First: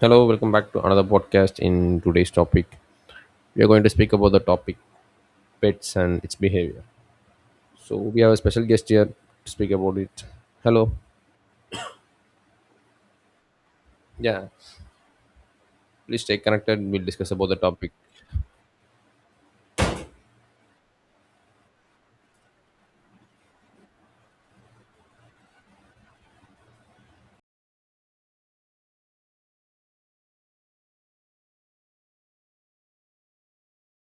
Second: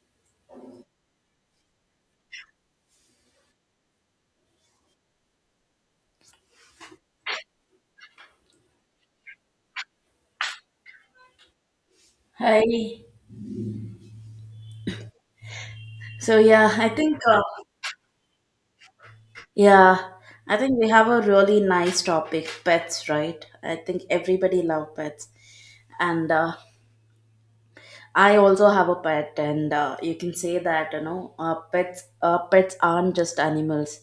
Hello, welcome back to another podcast. In today's topic, we are going to speak about the topic pets and its behavior. So we have a special guest here to speak about it. Hello. Hi. Yeah. Please So stay yeah, connected. I We'll think discuss about the topic. yeah, we have a really nice topic, pets, right? I think everybody love pets, and I also have a pet, and you can say that pets aren't just animals,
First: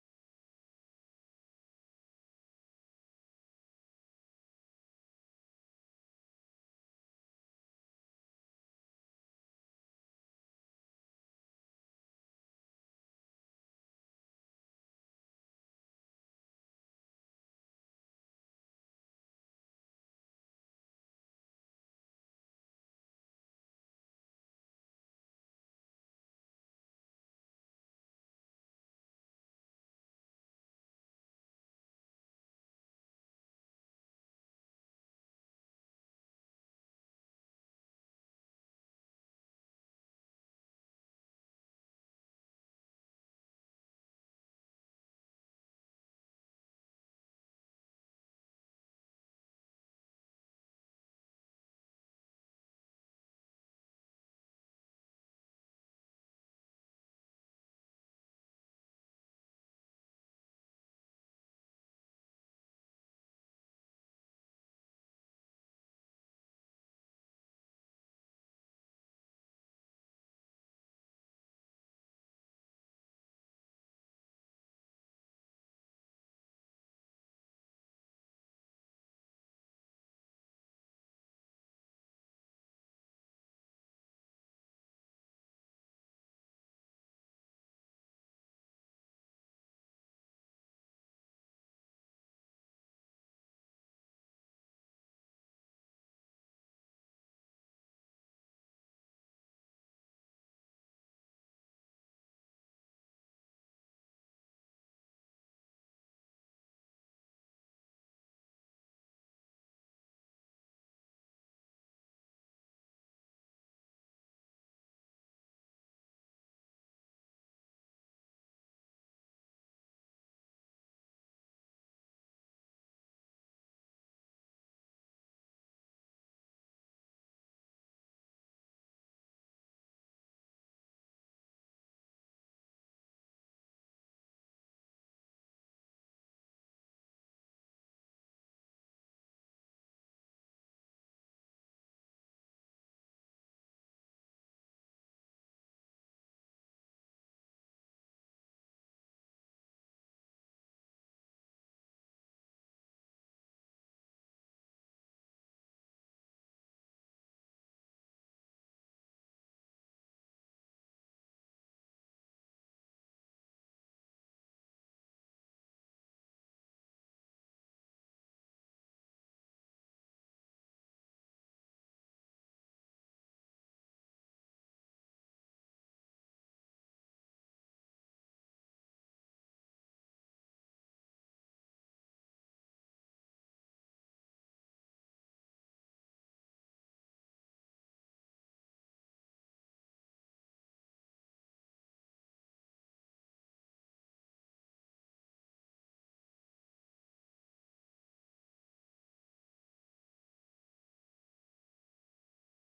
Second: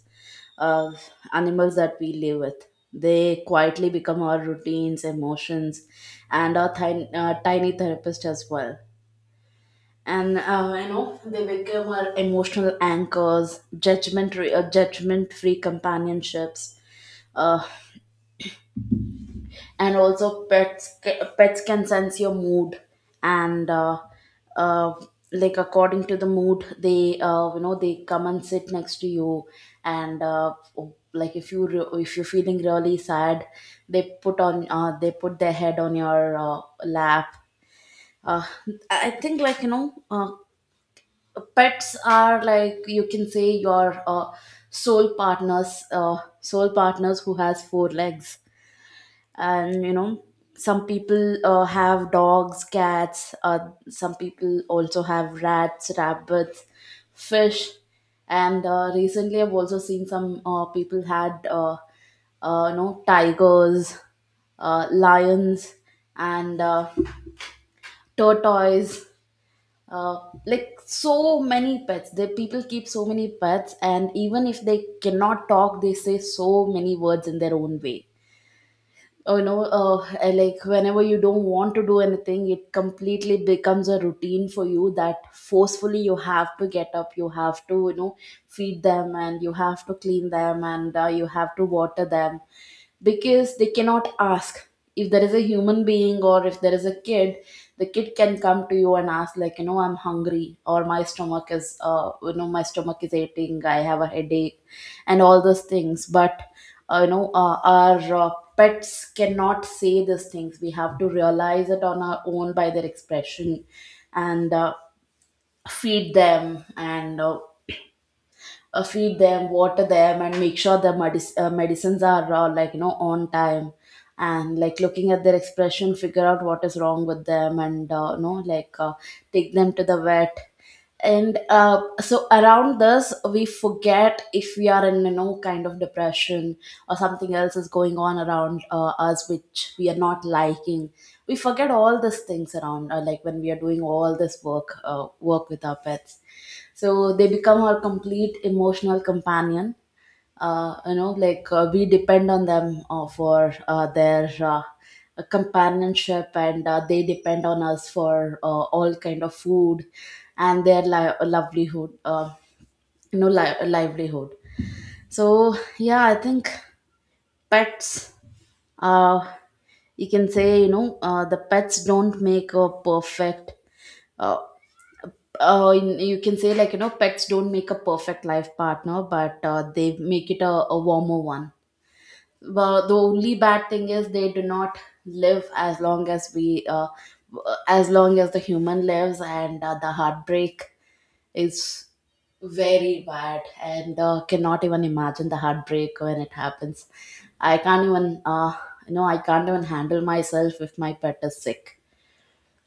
uh, animals that we live with. They quietly become our routines, emotions, and our tiny therapist as well. And they become our emotional anchors, judgment judgment free companionships. uh, and also pets can sense your mood, and uh, like according to the mood they you know they come and sit next to you. And oh, like if you're feeling really sad, they put their head on your lap. uh, I think like pets are, like, you can say your soul partners who has four legs. And some people have dogs, cats, some people also have rats, rabbits, fish, and recently I've also seen some people had tigers, lions, and tortoise, uh, like so many pets. The people keep so many pets, and even if they cannot talk, they say so many words in their own way. Oh, I like whenever you don't want to do anything, it completely becomes a routine for you, that forcefully you have to get up, you have to feed them, and you have to clean them, and you have to water them, because they cannot ask. If there is a human being, or if there is a kid, the kid can come to you and ask, like, I'm hungry, or my stomach is you know my stomach is aching, I have a headache, and all those things. But our pets cannot say these things. We have to realize it on our own by their expression, and feed them water them, and make sure their medicines are like on time, and like looking at their expression, figure out what is wrong with them, and like take them to the vet. And so around this, we forget if we are in, kind of depression, or something else is going on around us, which we are not liking. We forget all these things around, like when we are doing all this work with our pets. So they become our complete emotional companion. Like we depend on them for their companionship, and they depend on us for all kind of food and their livelihood you know li- livelihood so yeah, I think pets, uh, you can say, the pets don't make a perfect, uh, you can say like, pets don't make a perfect life partner, but they make it a warmer one. Well, the only bad thing is they do not live as long as the human lives, and the heartbreak is very bad, and cannot even imagine the heartbreak when it happens. I can't even you know I can't even handle myself if my pet is sick.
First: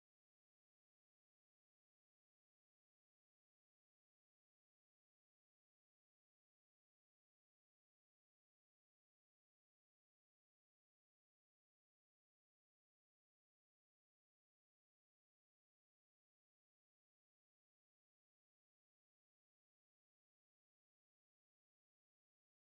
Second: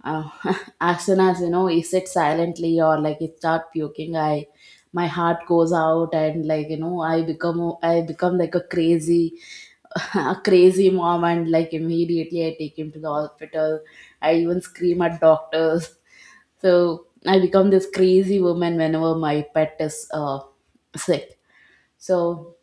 uh, as soon as, you sit silently, or like you start puking, I my heart goes out, and like I become like a crazy, a crazy mom, and like immediately I take him to the hospital. I even scream at doctors. So I become this crazy woman whenever my pet is sick. So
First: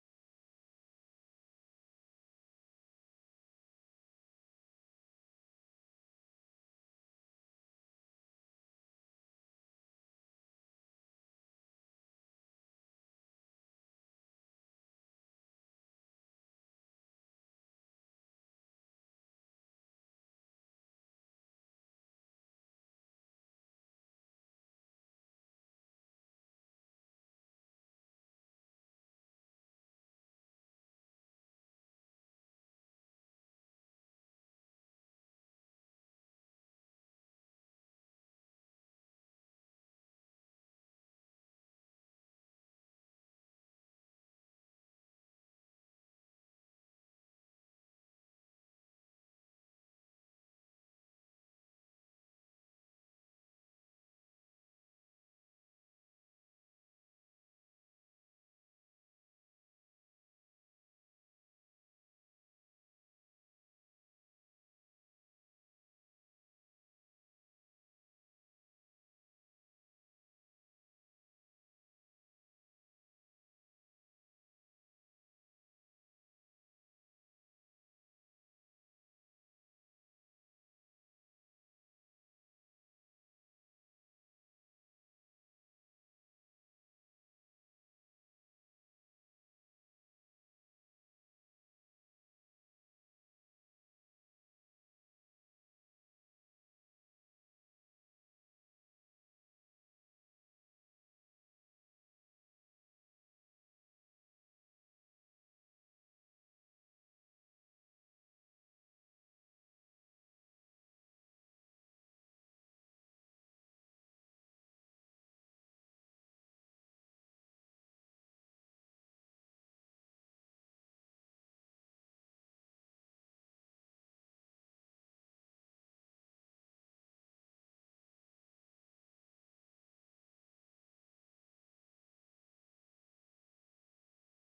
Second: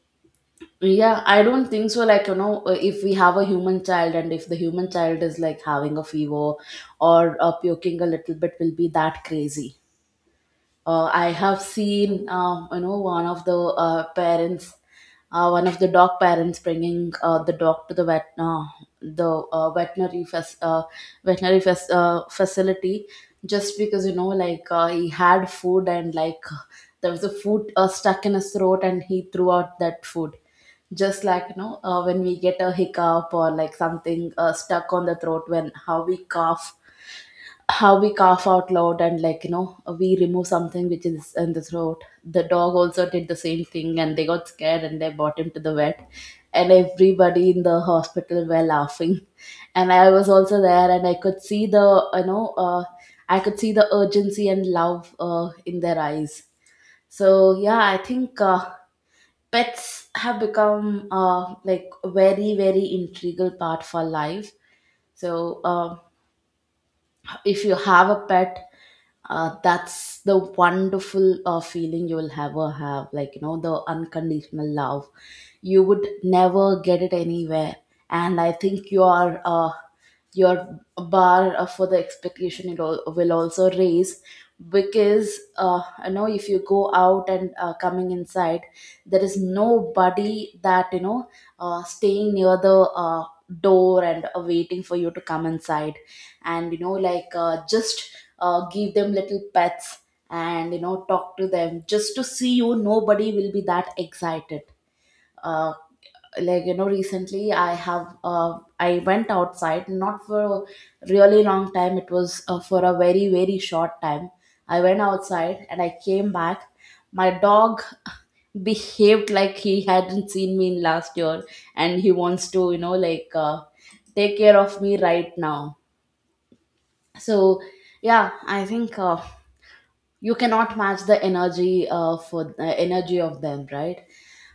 yeah, I don't think so. Like, if we have a human child, and if the human child is like having a fever or puking a little bit, will be that crazy. I have seen, one of the parents one of the dog parents, bringing the dog to the vet, the veterinary facility, just because like he had food, and like there was a food stuck in his throat, and he threw out that food. Just like when we get a hiccup, or like something stuck on the throat, when how we cough out loud, and like we remove something which is in the throat, the dog also did the same thing, and they got scared, and they brought him to the vet. And everybody in the hospital were laughing, and I was also there, and I could see the urgency and love in their eyes. So yeah, I think pets have become like a very, very integral part of our life. So if you have a pet, that's the wonderful feeling you will ever have, like the unconditional love. You would never get it anywhere. And I think your bar for the expectation, it all, will also raise, because if you go out and coming inside, there is nobody that, staying near the door and waiting for you to come inside. And like just give them little pets, and talk to them just to see you. Nobody will be that excited. uh, like recently I went outside, not for a really long time, it was for a very, very short time. I went outside and I came back. My dog behaved like he hadn't seen me in last year, and he wants to, like take care of me right now. So yeah, I think you cannot match the energy of them, right?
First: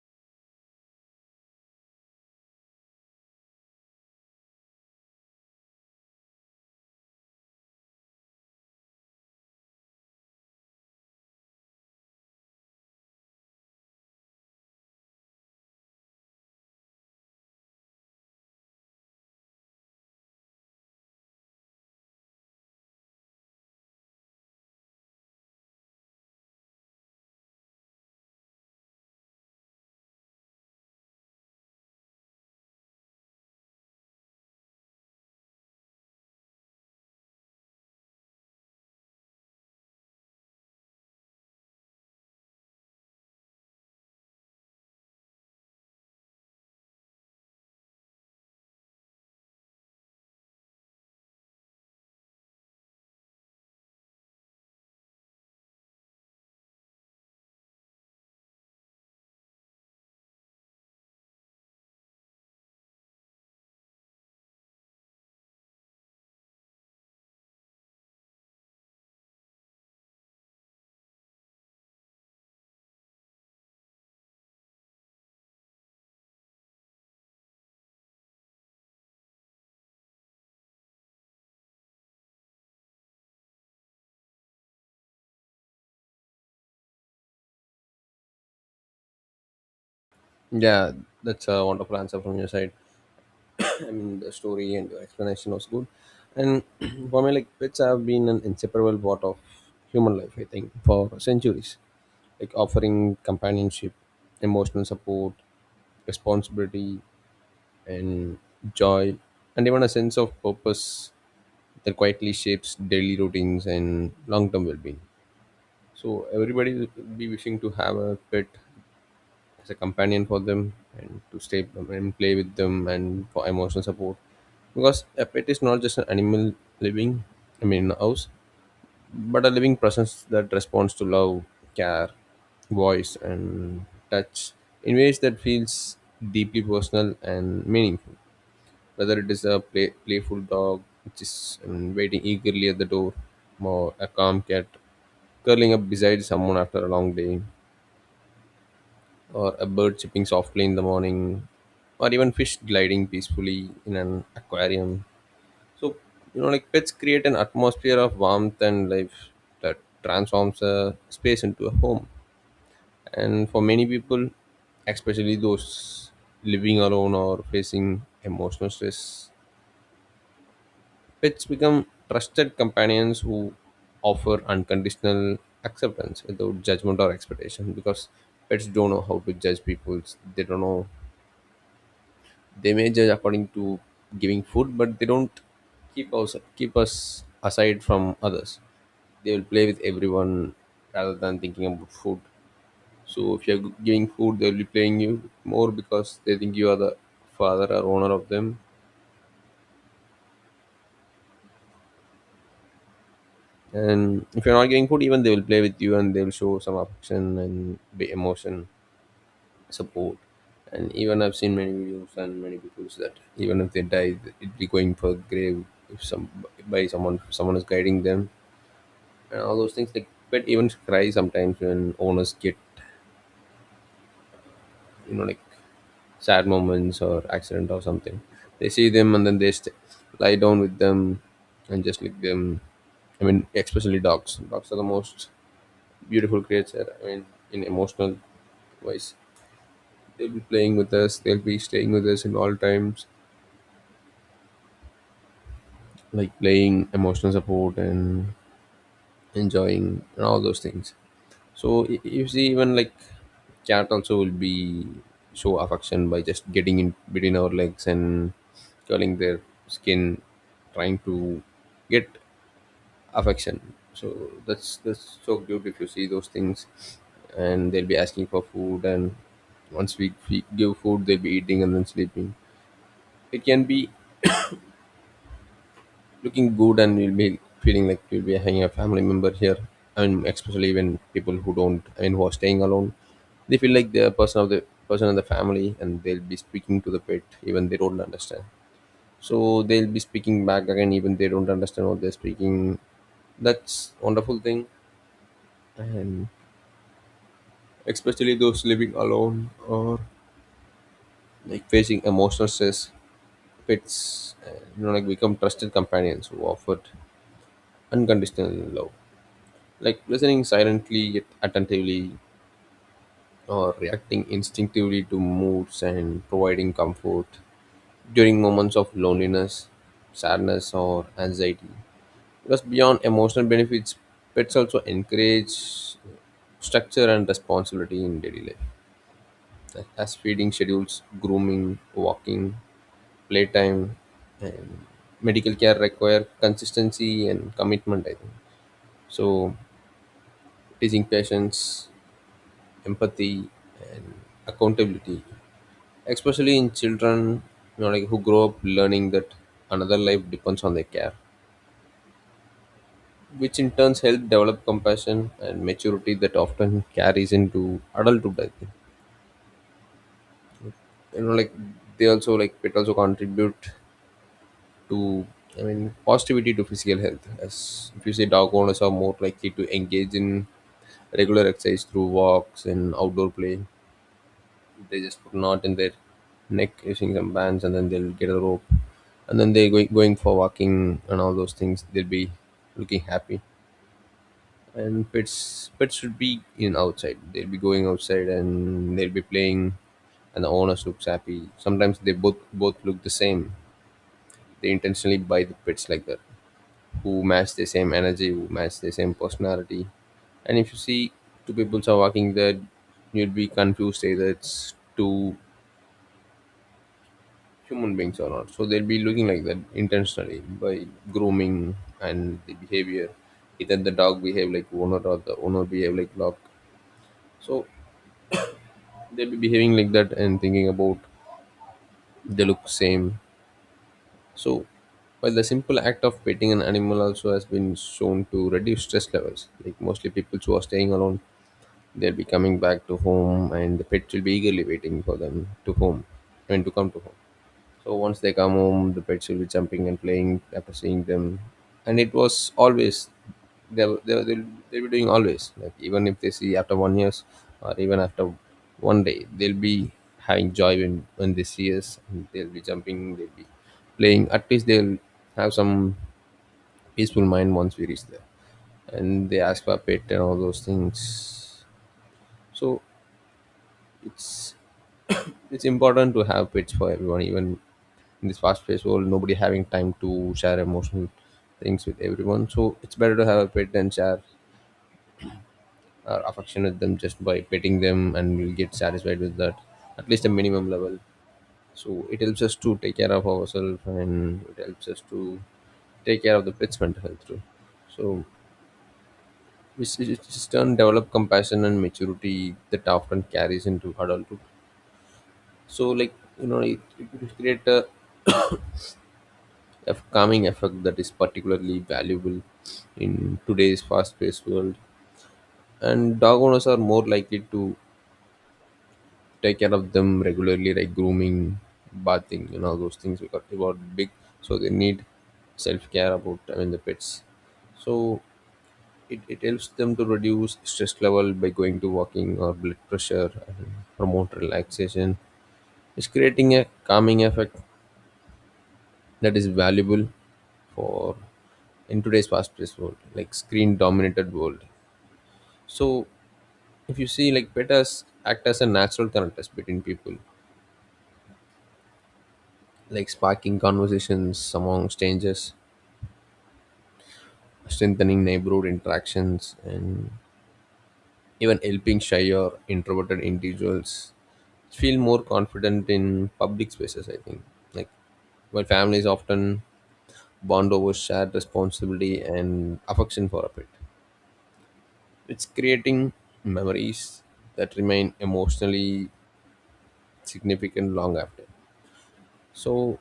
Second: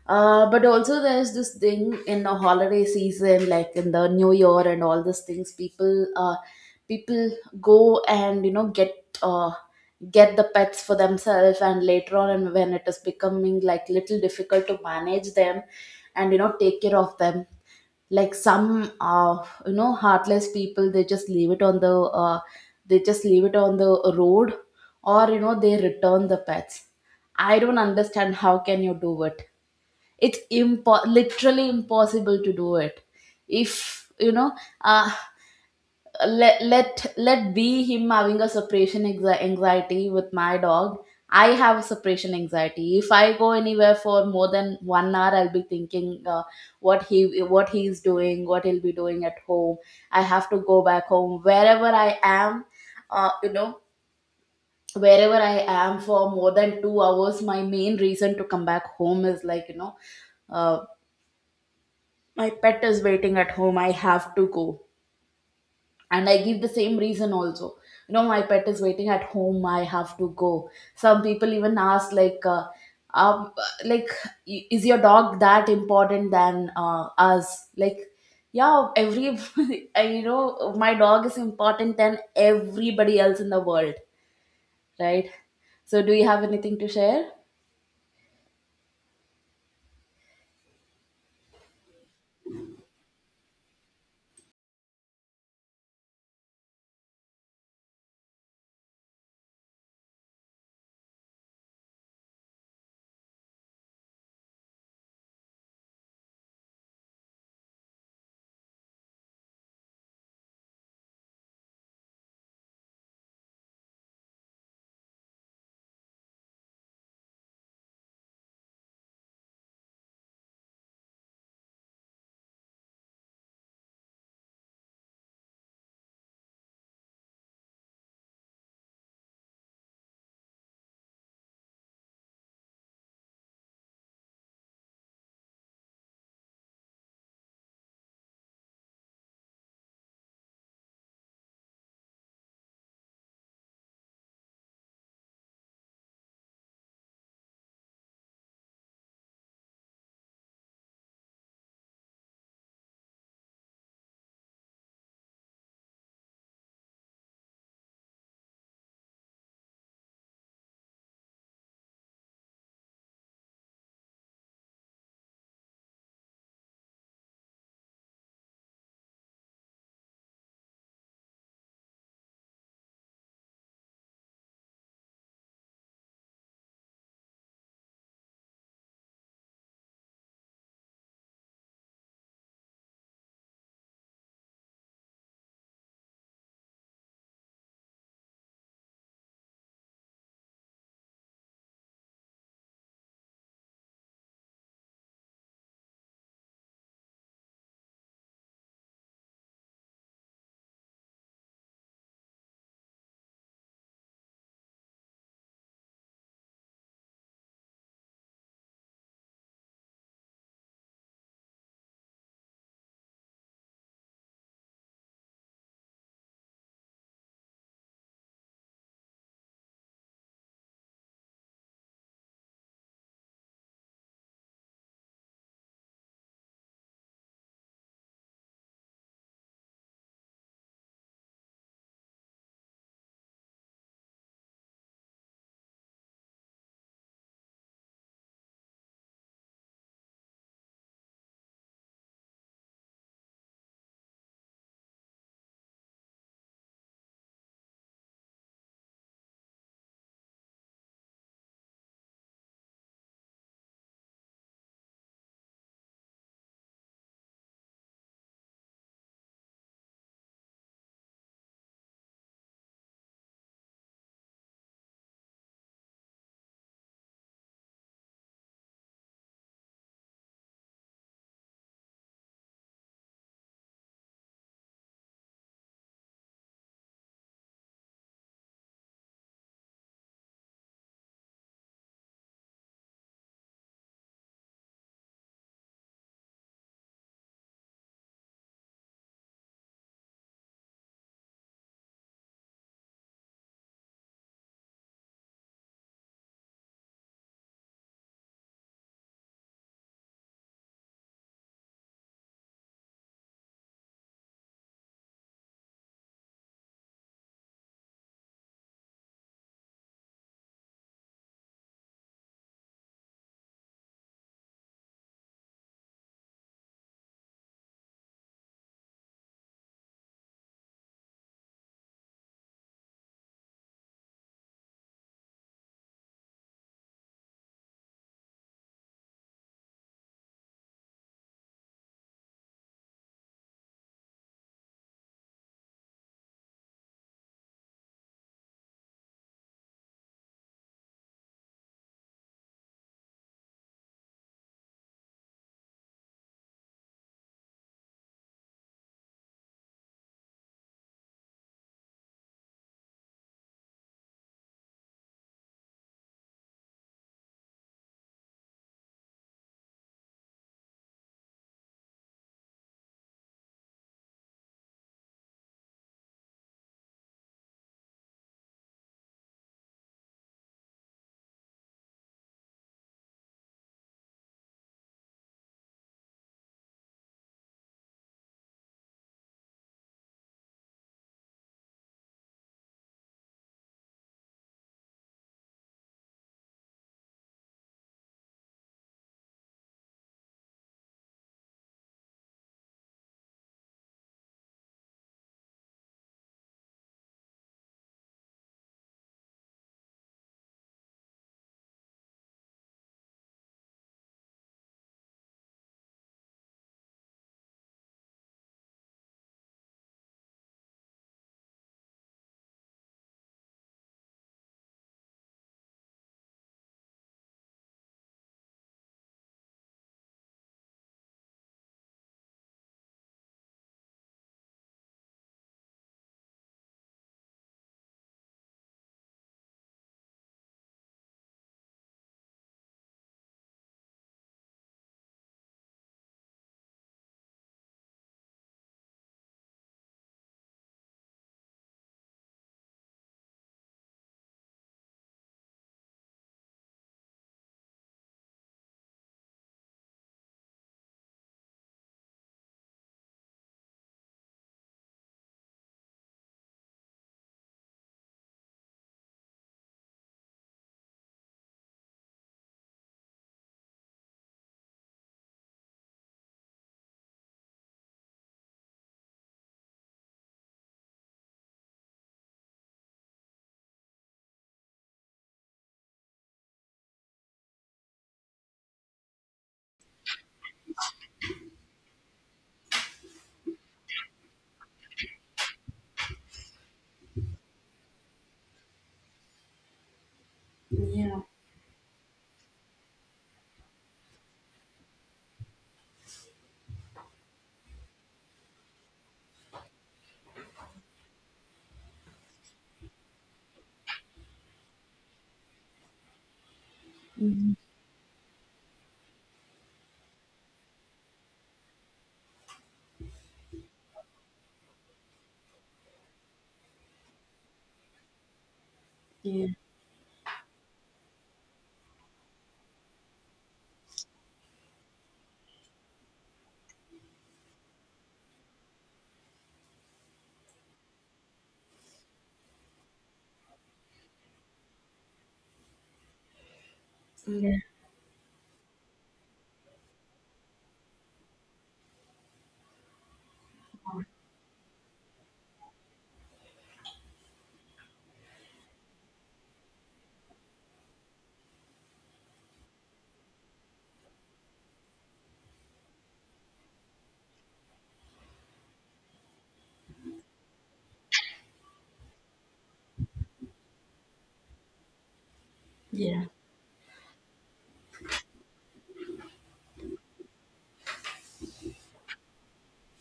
But also, there's this thing in the holiday season, like in the new year and all these things, people go and uh, get the pets for themselves, and later on, and when it is becoming like little difficult to manage them and take care of them, like some heartless people, they just leave it on the they just leave it on the road, or they return the pets. I don't understand how can you do it. It's literally impossible to do it. If you know, uh, let be him having a separation anxiety with my dog. I have a separation anxiety. If I go anywhere for more than one hour, I'll be thinking, what he's doing, what he'll be doing at home. I have to go back home wherever I am, uh, you know for more than 2 hours. My main reason to come back home is, like, uh, my pet is waiting at home, I have to go. And I give the same reason also. My pet is waiting at home, I have to go. Some people even ask, like, um, like, is your dog that important than us, like, yeah, every, my dog is important than everybody else in the world, right? So do you have anything to share? Yeah, that's a wonderful answer from your side. I mean, the story and your explanation was good. And for me, like pets have been an inseparable part of human life. I think for centuries, like offering companionship, emotional support, responsibility, and joy and even a sense of purpose that quietly shapes daily routines and long-term well-being, so everybody will be wishing to have a pet as a companion for them and to stay and play with them and for emotional support, because a pet is not just an animal living, I mean in a house, but a living presence that responds to love, care, voice and touch in ways that feels deeply personal and meaningful, whether it is a playful dog which is waiting eagerly at the door, or a calm cat curling up beside someone after a long day, or a bird chirping softly in the morning, or even fish gliding peacefully in an aquarium. So, like pets create an atmosphere of warmth and life that transforms a space into a home. And for many people, especially those living alone or facing emotional stress, pets become trusted companions who offer unconditional acceptance without judgment or expectation, because pets don't know how to judge people. They don't know. They may judge according to giving food, but they don't keep us aside from others. They will play with everyone rather than thinking about food. So if you're giving food, they'll be playing you more because they think you are the father or owner of them. And if you're not getting food, even they will play with you and they will show some affection and be emotion, support. And even I've seen many videos and many people that even if they die, it be going for grave if some by someone someone is guiding them and all those things. Like pet even cry sometimes when owners get, like sad moments or accident or something. They see them and then they lie down with them and just lick them. I mean, especially dogs. Dogs are the most beautiful creature. I mean, in emotional wise, they'll be playing with us. They'll be staying with us in all times, like playing emotional support and enjoying and all those things. So you see, even like cat also will be show affection by just getting in between our legs and curling their skin, trying to get affection. So that's so cute if you see those things. And they'll be asking for food, and once we give food they'll be eating and then sleeping. It can be looking good and you'll be feeling like you'll be having a family member here, and especially when people who don't, I mean who are staying alone, they feel like they're a person of the person in the family, and they'll be speaking to the pet even they don't understand, so they'll be speaking back again even they don't understand what they're speaking. That's wonderful thing. And especially those living alone or like facing emotional stress, pets, like become trusted companions who offered unconditional love, like listening silently yet attentively, or reacting instinctively to moods and providing comfort during moments of loneliness, sadness or anxiety, because beyond emotional benefits pets also encourage structure and responsibility in daily life. Like, as feeding schedules, grooming, walking, playtime and medical care require consistency and commitment, I think, so teaching patience, empathy and accountability especially in children, who grow up learning that another life depends on their care, which in turns help develop compassion and maturity that often carries into adulthood, I think. You know like they also like It also contribute to, I mean positivity to physical health. As if you say dog owners are more likely to engage in regular exercise through walks and outdoor play. They just put knot in their neck using some bands and then they'll get a rope. And then they're going for walking and all those things. They'll be looking happy. And pets should be in outside. They'll be going outside and they'll be playing, and the owners looks happy. Sometimes they both look the same. They intentionally buy the pets like that, who match the same energy, who match the same personality. And if you see two people are walking there, you'd be confused either it's two human beings or not. So they'll be looking like that intentionally by grooming and the behavior. Either the dog behave like owner or the owner behave like dog. So they'll be behaving like that and thinking about they look same. So while the simple act of petting an animal also has been shown to reduce stress levels, like mostly people who are staying alone, they'll be coming back to home, and the pets will be eagerly waiting for them to home, and to come to home. So once they come home, the pets will be jumping and playing after seeing them, and it was always they they they'll, they'll be doing always. Like even if they see after one years or even after one day, they'll be having joy when they see us. And they'll be jumping, they'll be playing. At least they'll have some peaceful mind once we reach there and they ask for a pet and all those things. So it's it's important to have pets for everyone, even in this fast paced world nobody having time to share emotional things with everyone, so it's better to have a pet and share our affection with them just by petting them and we'll get satisfied with that, at least a minimum level. So it helps us to take care of ourselves, and it helps us to take care of the pet's mental health too. So which is just turn develop Yeah. compassion and maturity that often carries into adulthood. So like it will create a a calming effect that is particularly valuable in today's fast-paced world. And dog owners are more likely to take care of them regularly, like grooming, bathing, and all those things because they are big, so they need self-care about, I mean the pets. So it Yeah. helps them to reduce stress level by going to walking or blood pressure and promote relaxation. It's creating a calming effect that is valuable for in today's fast-paced world, like screen-dominated world. So, if you see, like Yeah, betas act as a natural connectors between people, like sparking conversations among strangers, strengthening neighborhood interactions, and even helping shy or introverted individuals feel more confident in public spaces, I think, like while families often bond over shared responsibility and affection for a pet. It's creating yeah. memories that remain emotionally significant long after. So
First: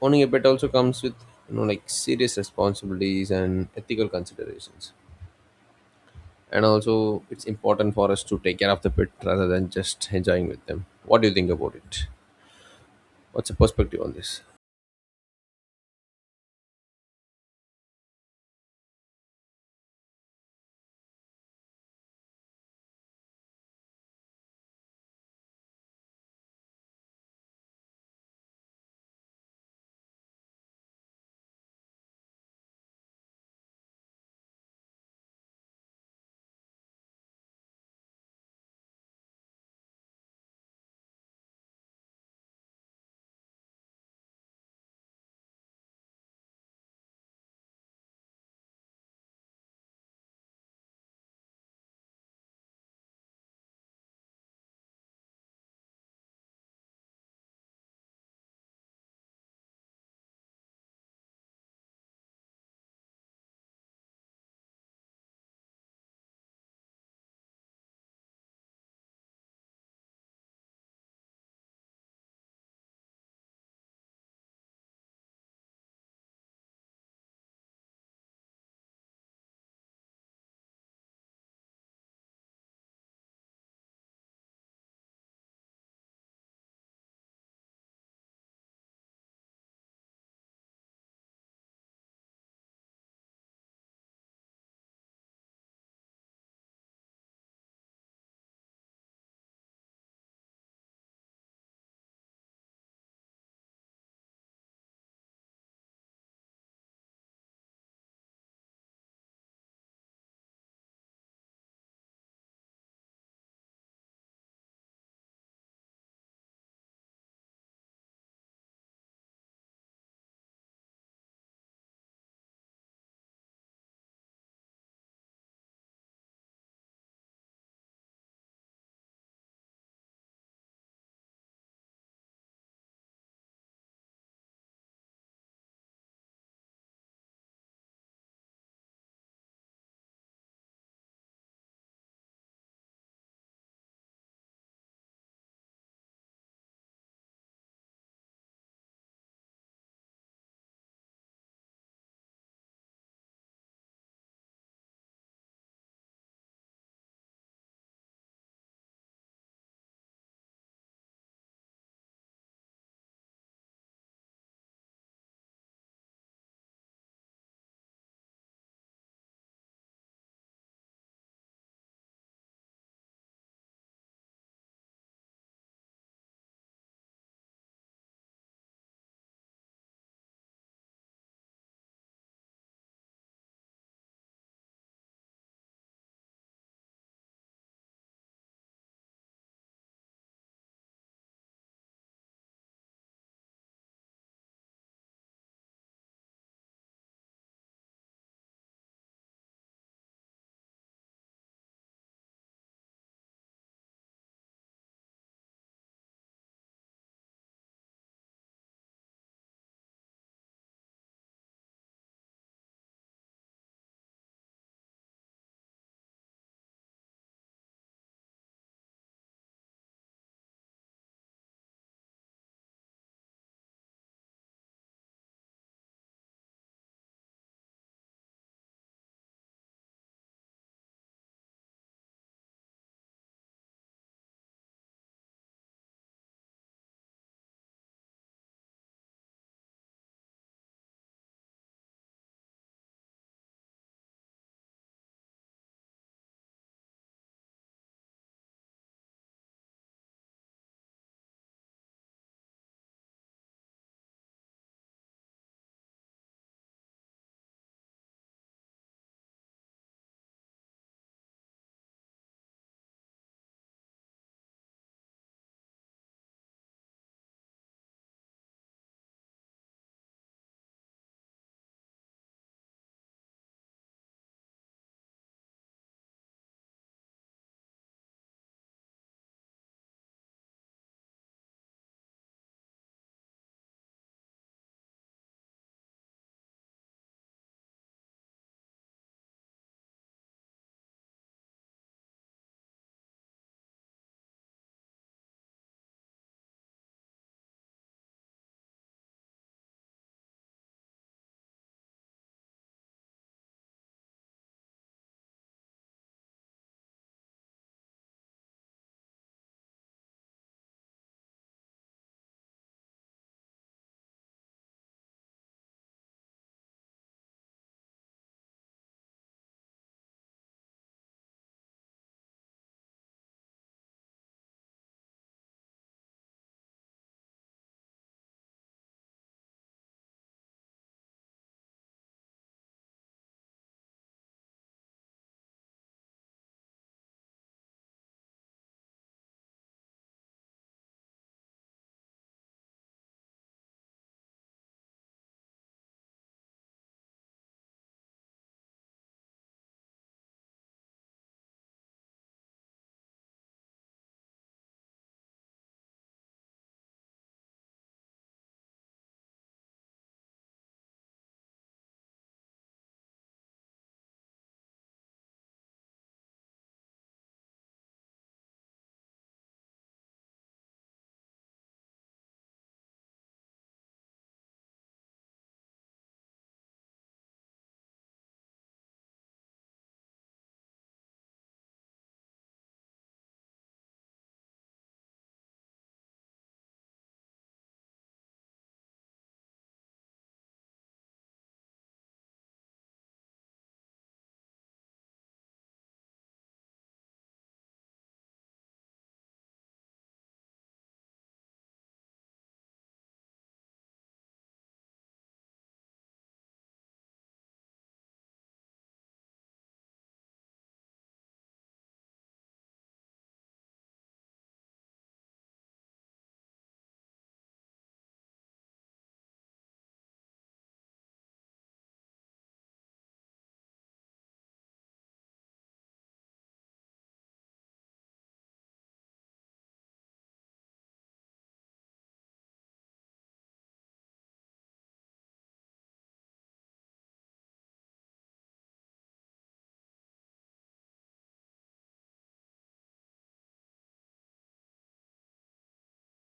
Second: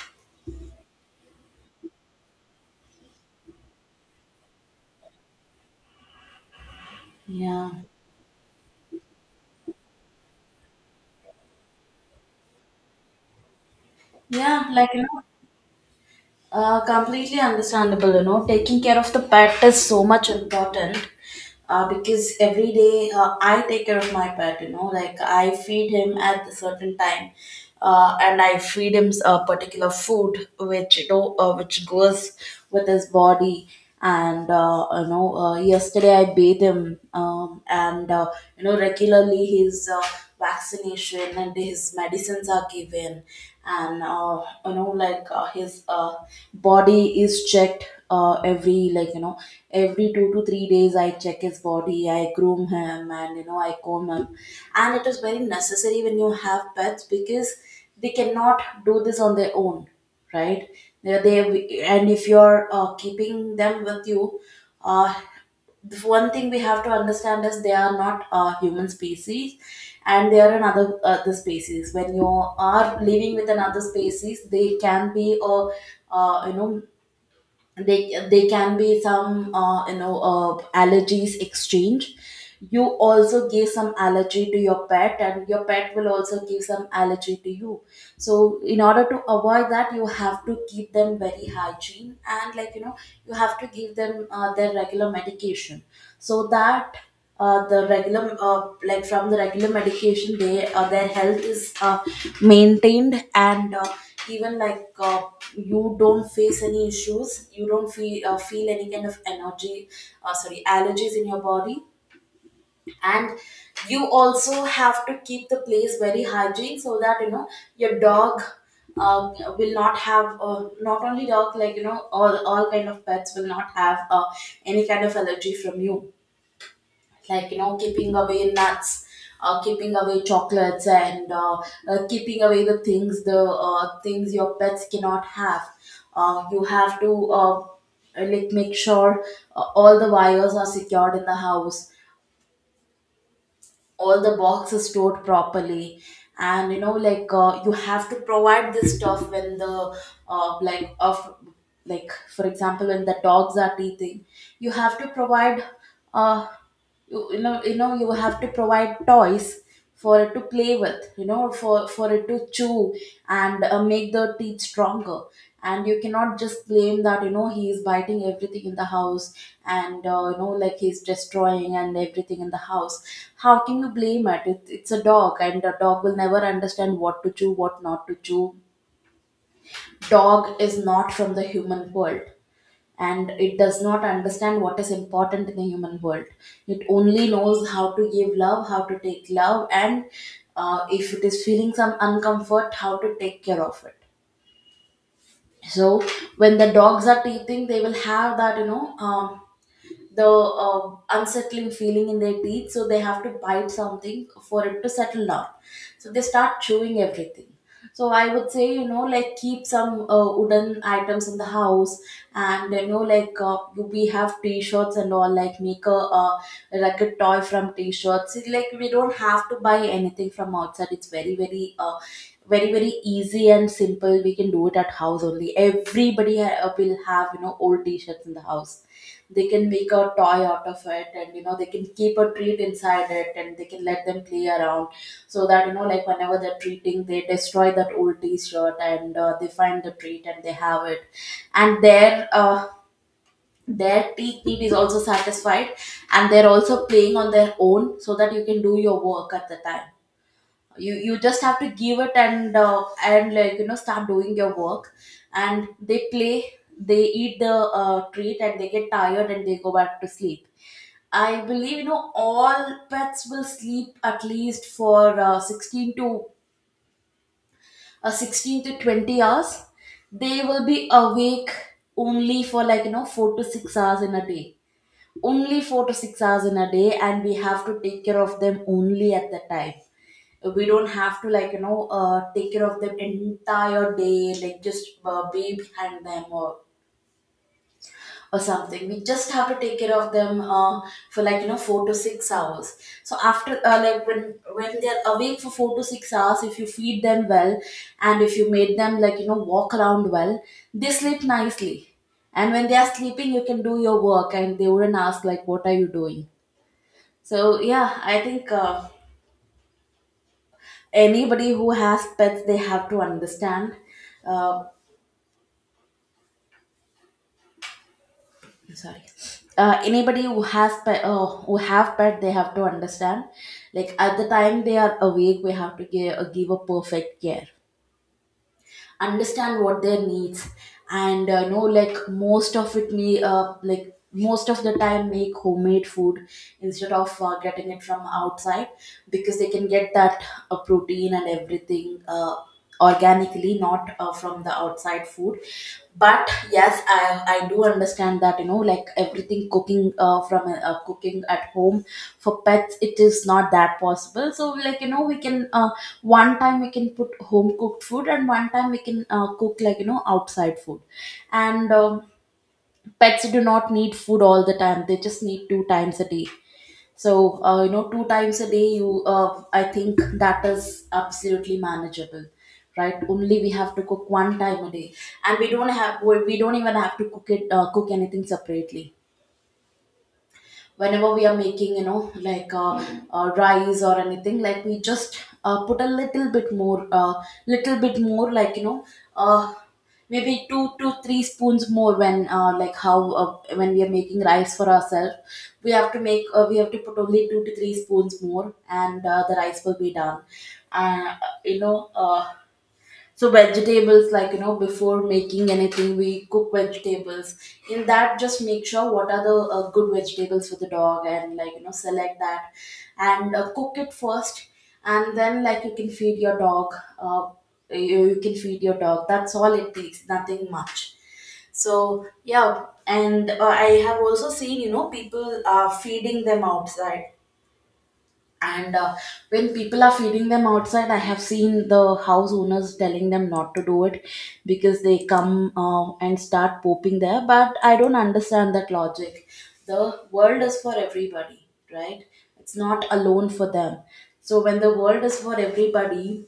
owning a pet also comes with, like serious responsibilities and ethical considerations. And also it's Yeah. important for us to take care of the pet rather than just enjoying with them. What do you think about it? What's your perspective on this? Yeah, like completely understandable. Taking care of the pet is so much important, because every day I take care of my pet, like I feed him at a certain time, and I feed him a particular food which goes with his body. And yesterday I bathe him, and regularly his vaccination and his medicines are given. And like his body is checked every like you know every 2 to 3 days. I check his body, I groom him, and I comb him. And it is very necessary when you have pets, because they cannot do this on their own, right? They And if you're keeping them with you, uh, the one thing we have to understand is they are not a human species, and they are another other species. When you are living with another species, they can be a you know they can be some allergies exchange. You also give some allergy to your pet, and your pet will also give some allergy to you, so in order to avoid that you have to keep them very hygiene and like you know you have to give them their regular medication, so that the regular medication they their health is maintained. And even like you don't face any issues, you don't feel feel any kind of energy, sorry, allergies in your body. And you also have to keep the place very hygiene so that you know your dog will not have, not only dog, like you know all kind of pets will not have any kind of allergy from you. Like you know, keeping away nuts, keeping away chocolates, and keeping away the things, the things your pets cannot have. You have to like make sure all the wires are secured in the house, all the boxes stored properly. And you know like you have to provide this stuff when the uh, like of like for example when the dogs are teething, you have to provide, uh, you know, you have to provide toys for it to play with, you know, for it to chew and make the teeth stronger. And you cannot just blame that, you know, he is biting everything in the house and you know like he's destroying and everything in the house. How can you blame it? It's a dog, and a dog will never understand what to chew, what not to chew. Dog is not from the human world, and it does not understand what is important in the human world. It only knows how to give love, how to take love, and if it is feeling some uncomfort, how to take care of it. So when the dogs are teething, they will have that, you know, the unsettling feeling in their teeth, so they have to bite something for it to settle down, so they start chewing everything. So I would say, you know, like keep some wooden items in the house. And you know like we have t-shirts and all, like make a like a toy from t-shirts. It's like we don't have to buy anything from outside, it's very very easy and simple, we can do it at house only. Everybody will have, you know, old t-shirts in the house, they can make a toy out of it, and you know they can keep a treat inside it and they can let them play around. So that you know like whenever they're treating, they destroy that old t-shirt and they find the treat and they have it, and their teeth need is also satisfied. And they're also playing on their own, so that you can do your work at the time. You just have to give it and like you know start doing your work, and they play, they eat the treat and they get tired and they go back to sleep. I believe, you know, all pets will sleep at least for 16 to 20 hours. They will be awake only for like you know 4 to 6 hours in a day, only 4 to 6 hours in a day, and we have to take care of them only at that time. We don't have to like you know take care of them entire day, like just be behind them or something. We just have to take care of them for like you know 4 to 6 hours. So after like when they're awake for 4 to 6 hours, if you feed them well, and if you made them like you know walk around well, they sleep nicely. And when they are sleeping, you can do your work and they wouldn't ask like what are you doing. So yeah, I think anybody who has pets, they have to understand, uh, sorry, anybody who has pet who have pet, they have to understand, like at the time they are awake we have to give a perfect care, understand what their needs. And know like most of it me like most of the time make homemade food instead of getting it from outside, because they can get that protein and everything organically, not from the outside food. But yes, I do understand that you know like everything cooking from cooking at home for pets it is not that possible. So like you know we can one time we can put home cooked food, and one time we can cook like you know outside food. And pets do not need food all the time, they just need two times a day. So, you know, two times a day, I think that is absolutely manageable, right? Only we have to cook one time a day, and we don't even have to cook it, cook anything separately. Whenever we are making you know like rice or anything, like we just put a little bit more little bit more, like you know, uh, maybe 2 to 3 spoons more. When like how when we are making rice for ourselves, we have to make we have to put only 2 to 3 spoons more, and the rice will be done. uh, you know uh, so vegetables, like you know, before making anything, we cook vegetables. In that, just make sure what are the good vegetables for the dog, and like you know, select that, and cook it first, and then like you can feed your dog. Uh, you can feed your dog. That's all it takes. Nothing much. So yeah, and I have also seen, you know, people are feeding them outside. And when people are feeding them outside, I have seen the house owners telling them not to do it, because they come and start pooping there. But I don't understand that logic. The world is for everybody, right? It's not alone for them. So when the world is for everybody,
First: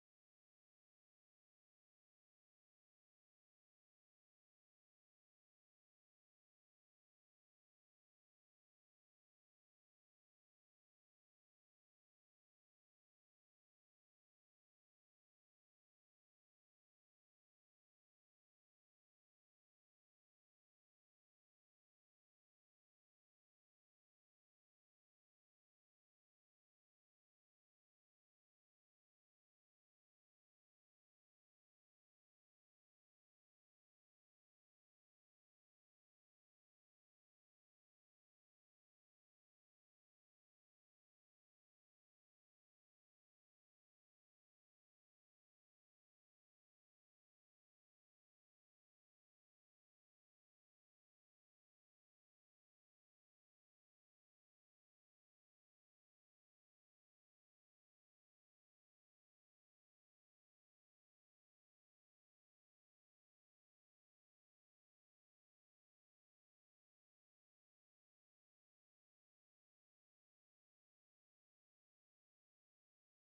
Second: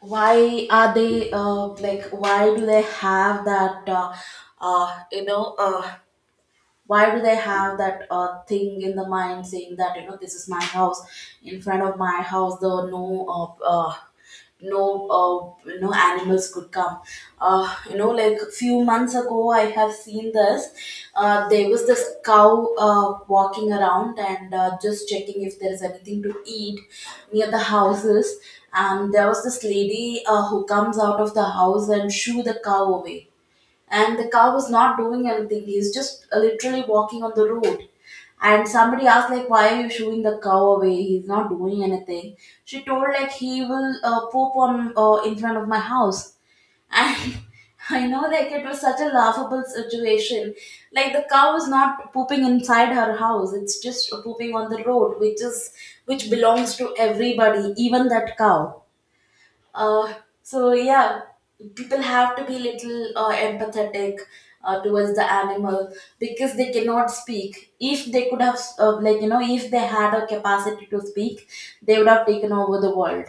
why are they why do they have that uh, you know uh, why do they have that thing in the mind, saying that you know this is my house, in front of my house the no uh, no no animals could come. You know, like few months ago I have seen this. There was this cow walking around and just checking if there is anything to eat near the houses. And there was this lady who comes out of the house and shoo the cow away. And the cow was not doing anything. He's just literally walking on the road. And somebody asked like, "Why are you shooing the cow away? He's not doing anything." She told like, "He will poop on in front of my house." And I know like it was such a laughable situation. Like the cow is not pooping inside her house; it's just pooping on the road, which is which belongs to everybody, even that cow. Uh, so yeah, people have to be little empathetic towards the animal, because they cannot speak. If they could have, like you know, if they had a capacity to speak, they would have taken over the world,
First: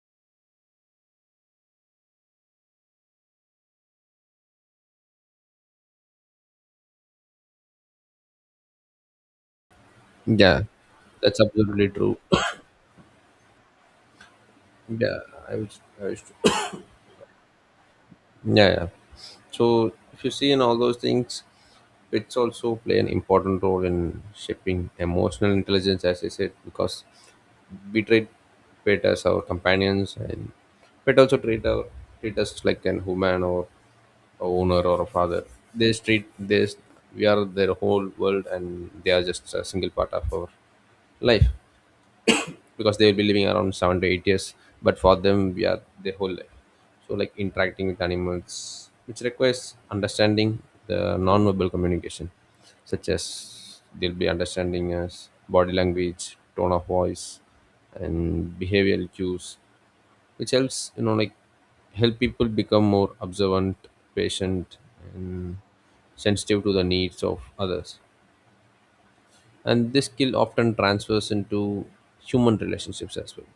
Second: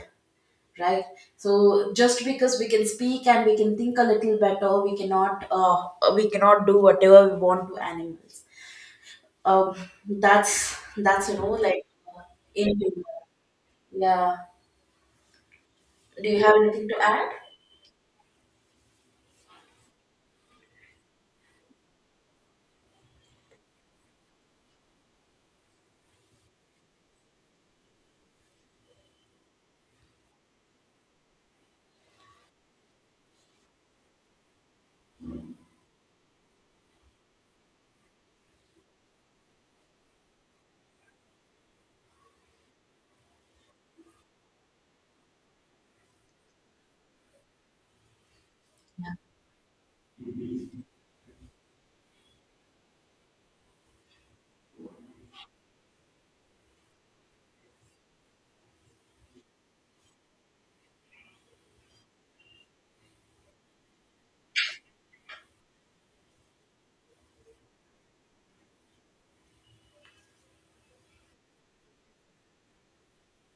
right? So just because we can speak and we can think a little better, we cannot do whatever we want to animals. Um, Yeah, that's you that's know like absolutely true. uh, in yeah. Yeah, I was, Do you have anything to add? yeah, yeah. So if you see in all those things, it's also play an important role in shaping emotional intelligence, as I said, because we treat pet as our companions, and pet also treat us like an human or a owner or a father. They treat this we are their whole world, and they are just a single part of our life, because they will be living around 7 to 8 years, but for them we are their whole life. So like interacting with animals which requires understanding the non-verbal communication, such as they'll be understanding us body language, tone of voice and behavioral cues, which helps, help people become more observant, patient and sensitive to the needs of others, and this skill often transfers into human relationships as well,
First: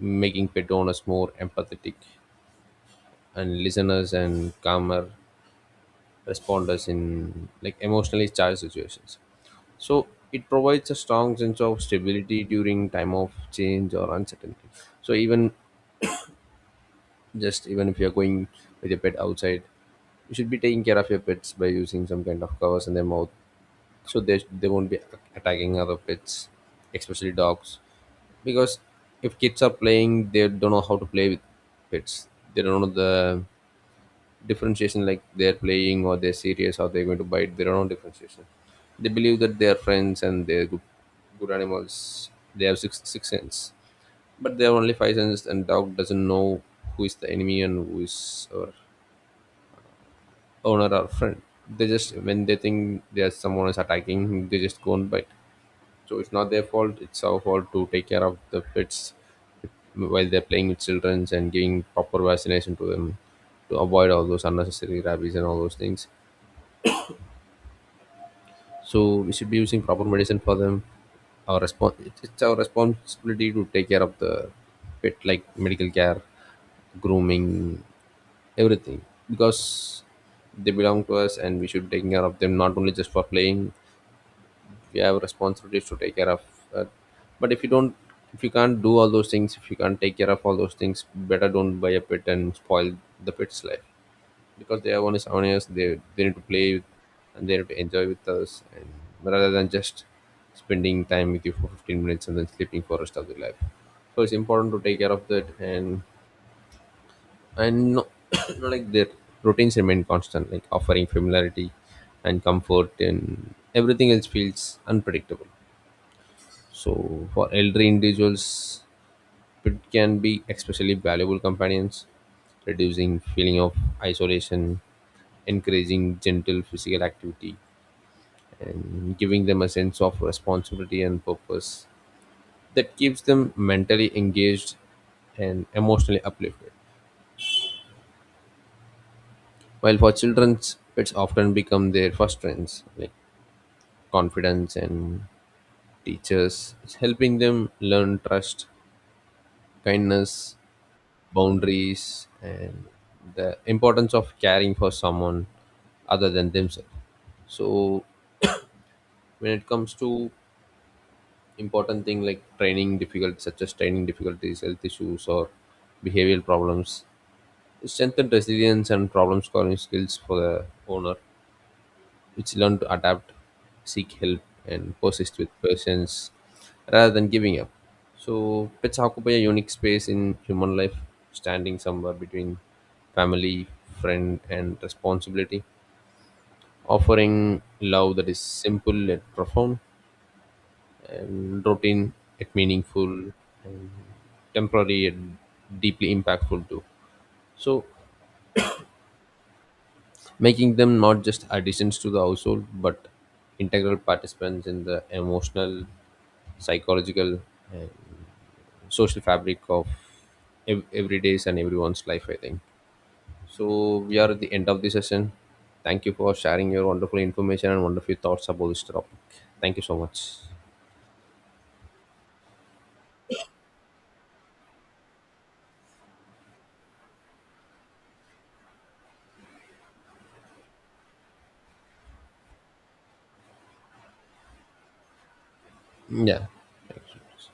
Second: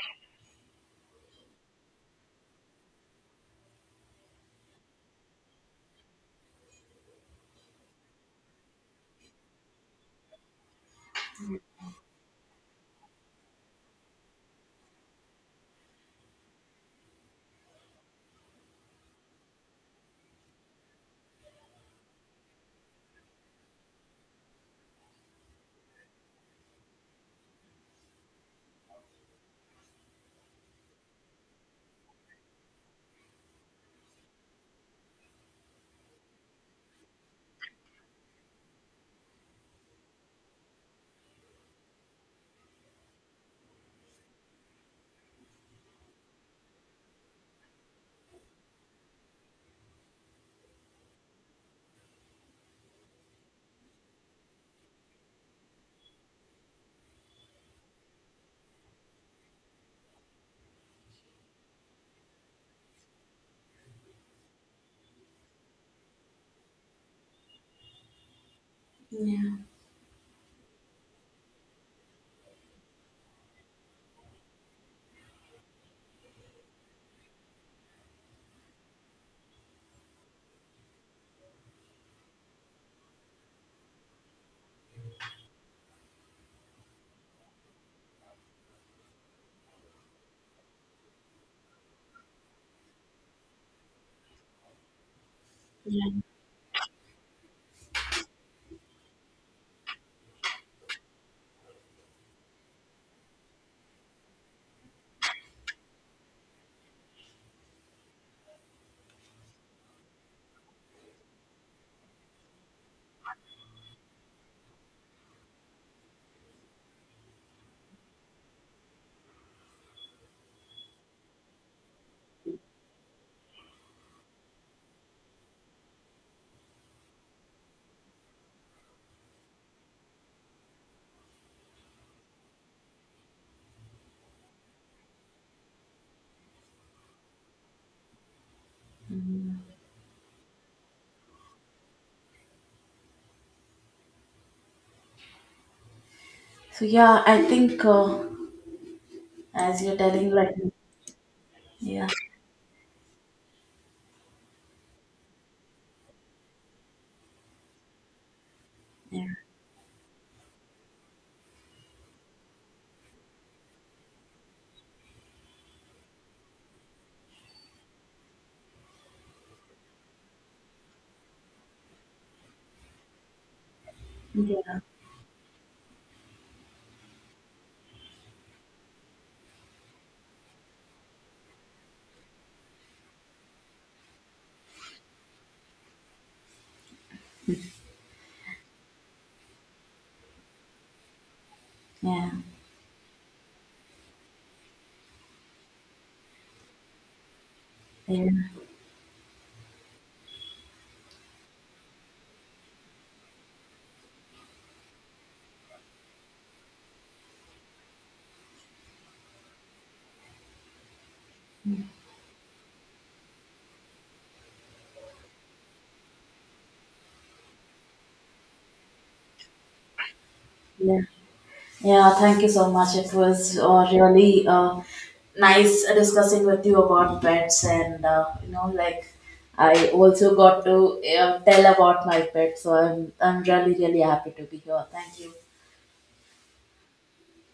making pet owners more empathetic and listeners and calmer responders in like emotionally charged situations. So it provides a strong sense of stability during time of change or uncertainty. So even just even if you're going with your pet outside, you should be taking care of your pets by using some kind of covers in their mouth, so they won't be attacking other pets, especially dogs, because if kids are playing they don't know how to play with pets. They don't know the differentiation, like they're playing or they're serious or they're going to bite, they don't know differentiation. They believe that they are friends and they're good, good animals, they have six sense, but they have only five senses, and dog doesn't know who is the enemy and who is our owner or friend. They just when they think there's someone is attacking, him, they just go and bite. So it's not their fault; it's our fault to take care of the pets while they're playing with children and giving proper vaccination to them to avoid all those unnecessary rabies and all those things. So we should Yeah. be using proper medicine for them. It's our responsibility to take care of the pet, like medical care, grooming, everything, because they belong to us and we should take care of them not only just for playing, we have responsibilities to take care of, uh, but if you don't, if you can't do all those things, if you can't take care of all those things, better don't buy a pet and spoil the pet's life, because they are only 7 years, they need to play with, and they need to enjoy with us, and rather than just spending time with you for 15 minutes and then sleeping for rest of their life. So it's important to take care of that. And no, no, like their routines remain constant, like offering familiarity and comfort, and everything else feels unpredictable. So for elderly individuals it can be especially valuable companions, reducing feeling of isolation, encouraging gentle physical activity, and giving them a sense of responsibility and purpose that keeps them mentally engaged and emotionally uplifted. While for children, pets often become their first friends, like confidence and teachers, So it's yeah, helping I them think learn trust, as you're telling right kindness, now, yeah, boundaries, and the importance of caring for someone other than themselves. So yeah, when it comes to important thing like training difficulties, such as training difficulties, health issues, or behavioral problems, strengthen resilience and problem solving skills for the owner, which learn to adapt, seek help, yeah, and persist with patience rather than giving up. So, pets occupy a unique space in human life, standing somewhere between family, friend, and responsibility, offering love that is simple yet profound, and routine yeah, yet meaningful, temporary yet deeply impactful too. So, yeah, making them not just additions to the household but integral participants in the emotional, psychological, social fabric of every day's and everyone's life, I think. So, we are at the end of the session. Thank you for sharing your wonderful information and wonderful thoughts about this topic. Thank you so much. yeah. Yeah, thank you so much. It was really nice discussing with you about pets, and you know, like I also got to tell about my pet. So I'm really really happy to be here. Thank you. Yeah. Thank you.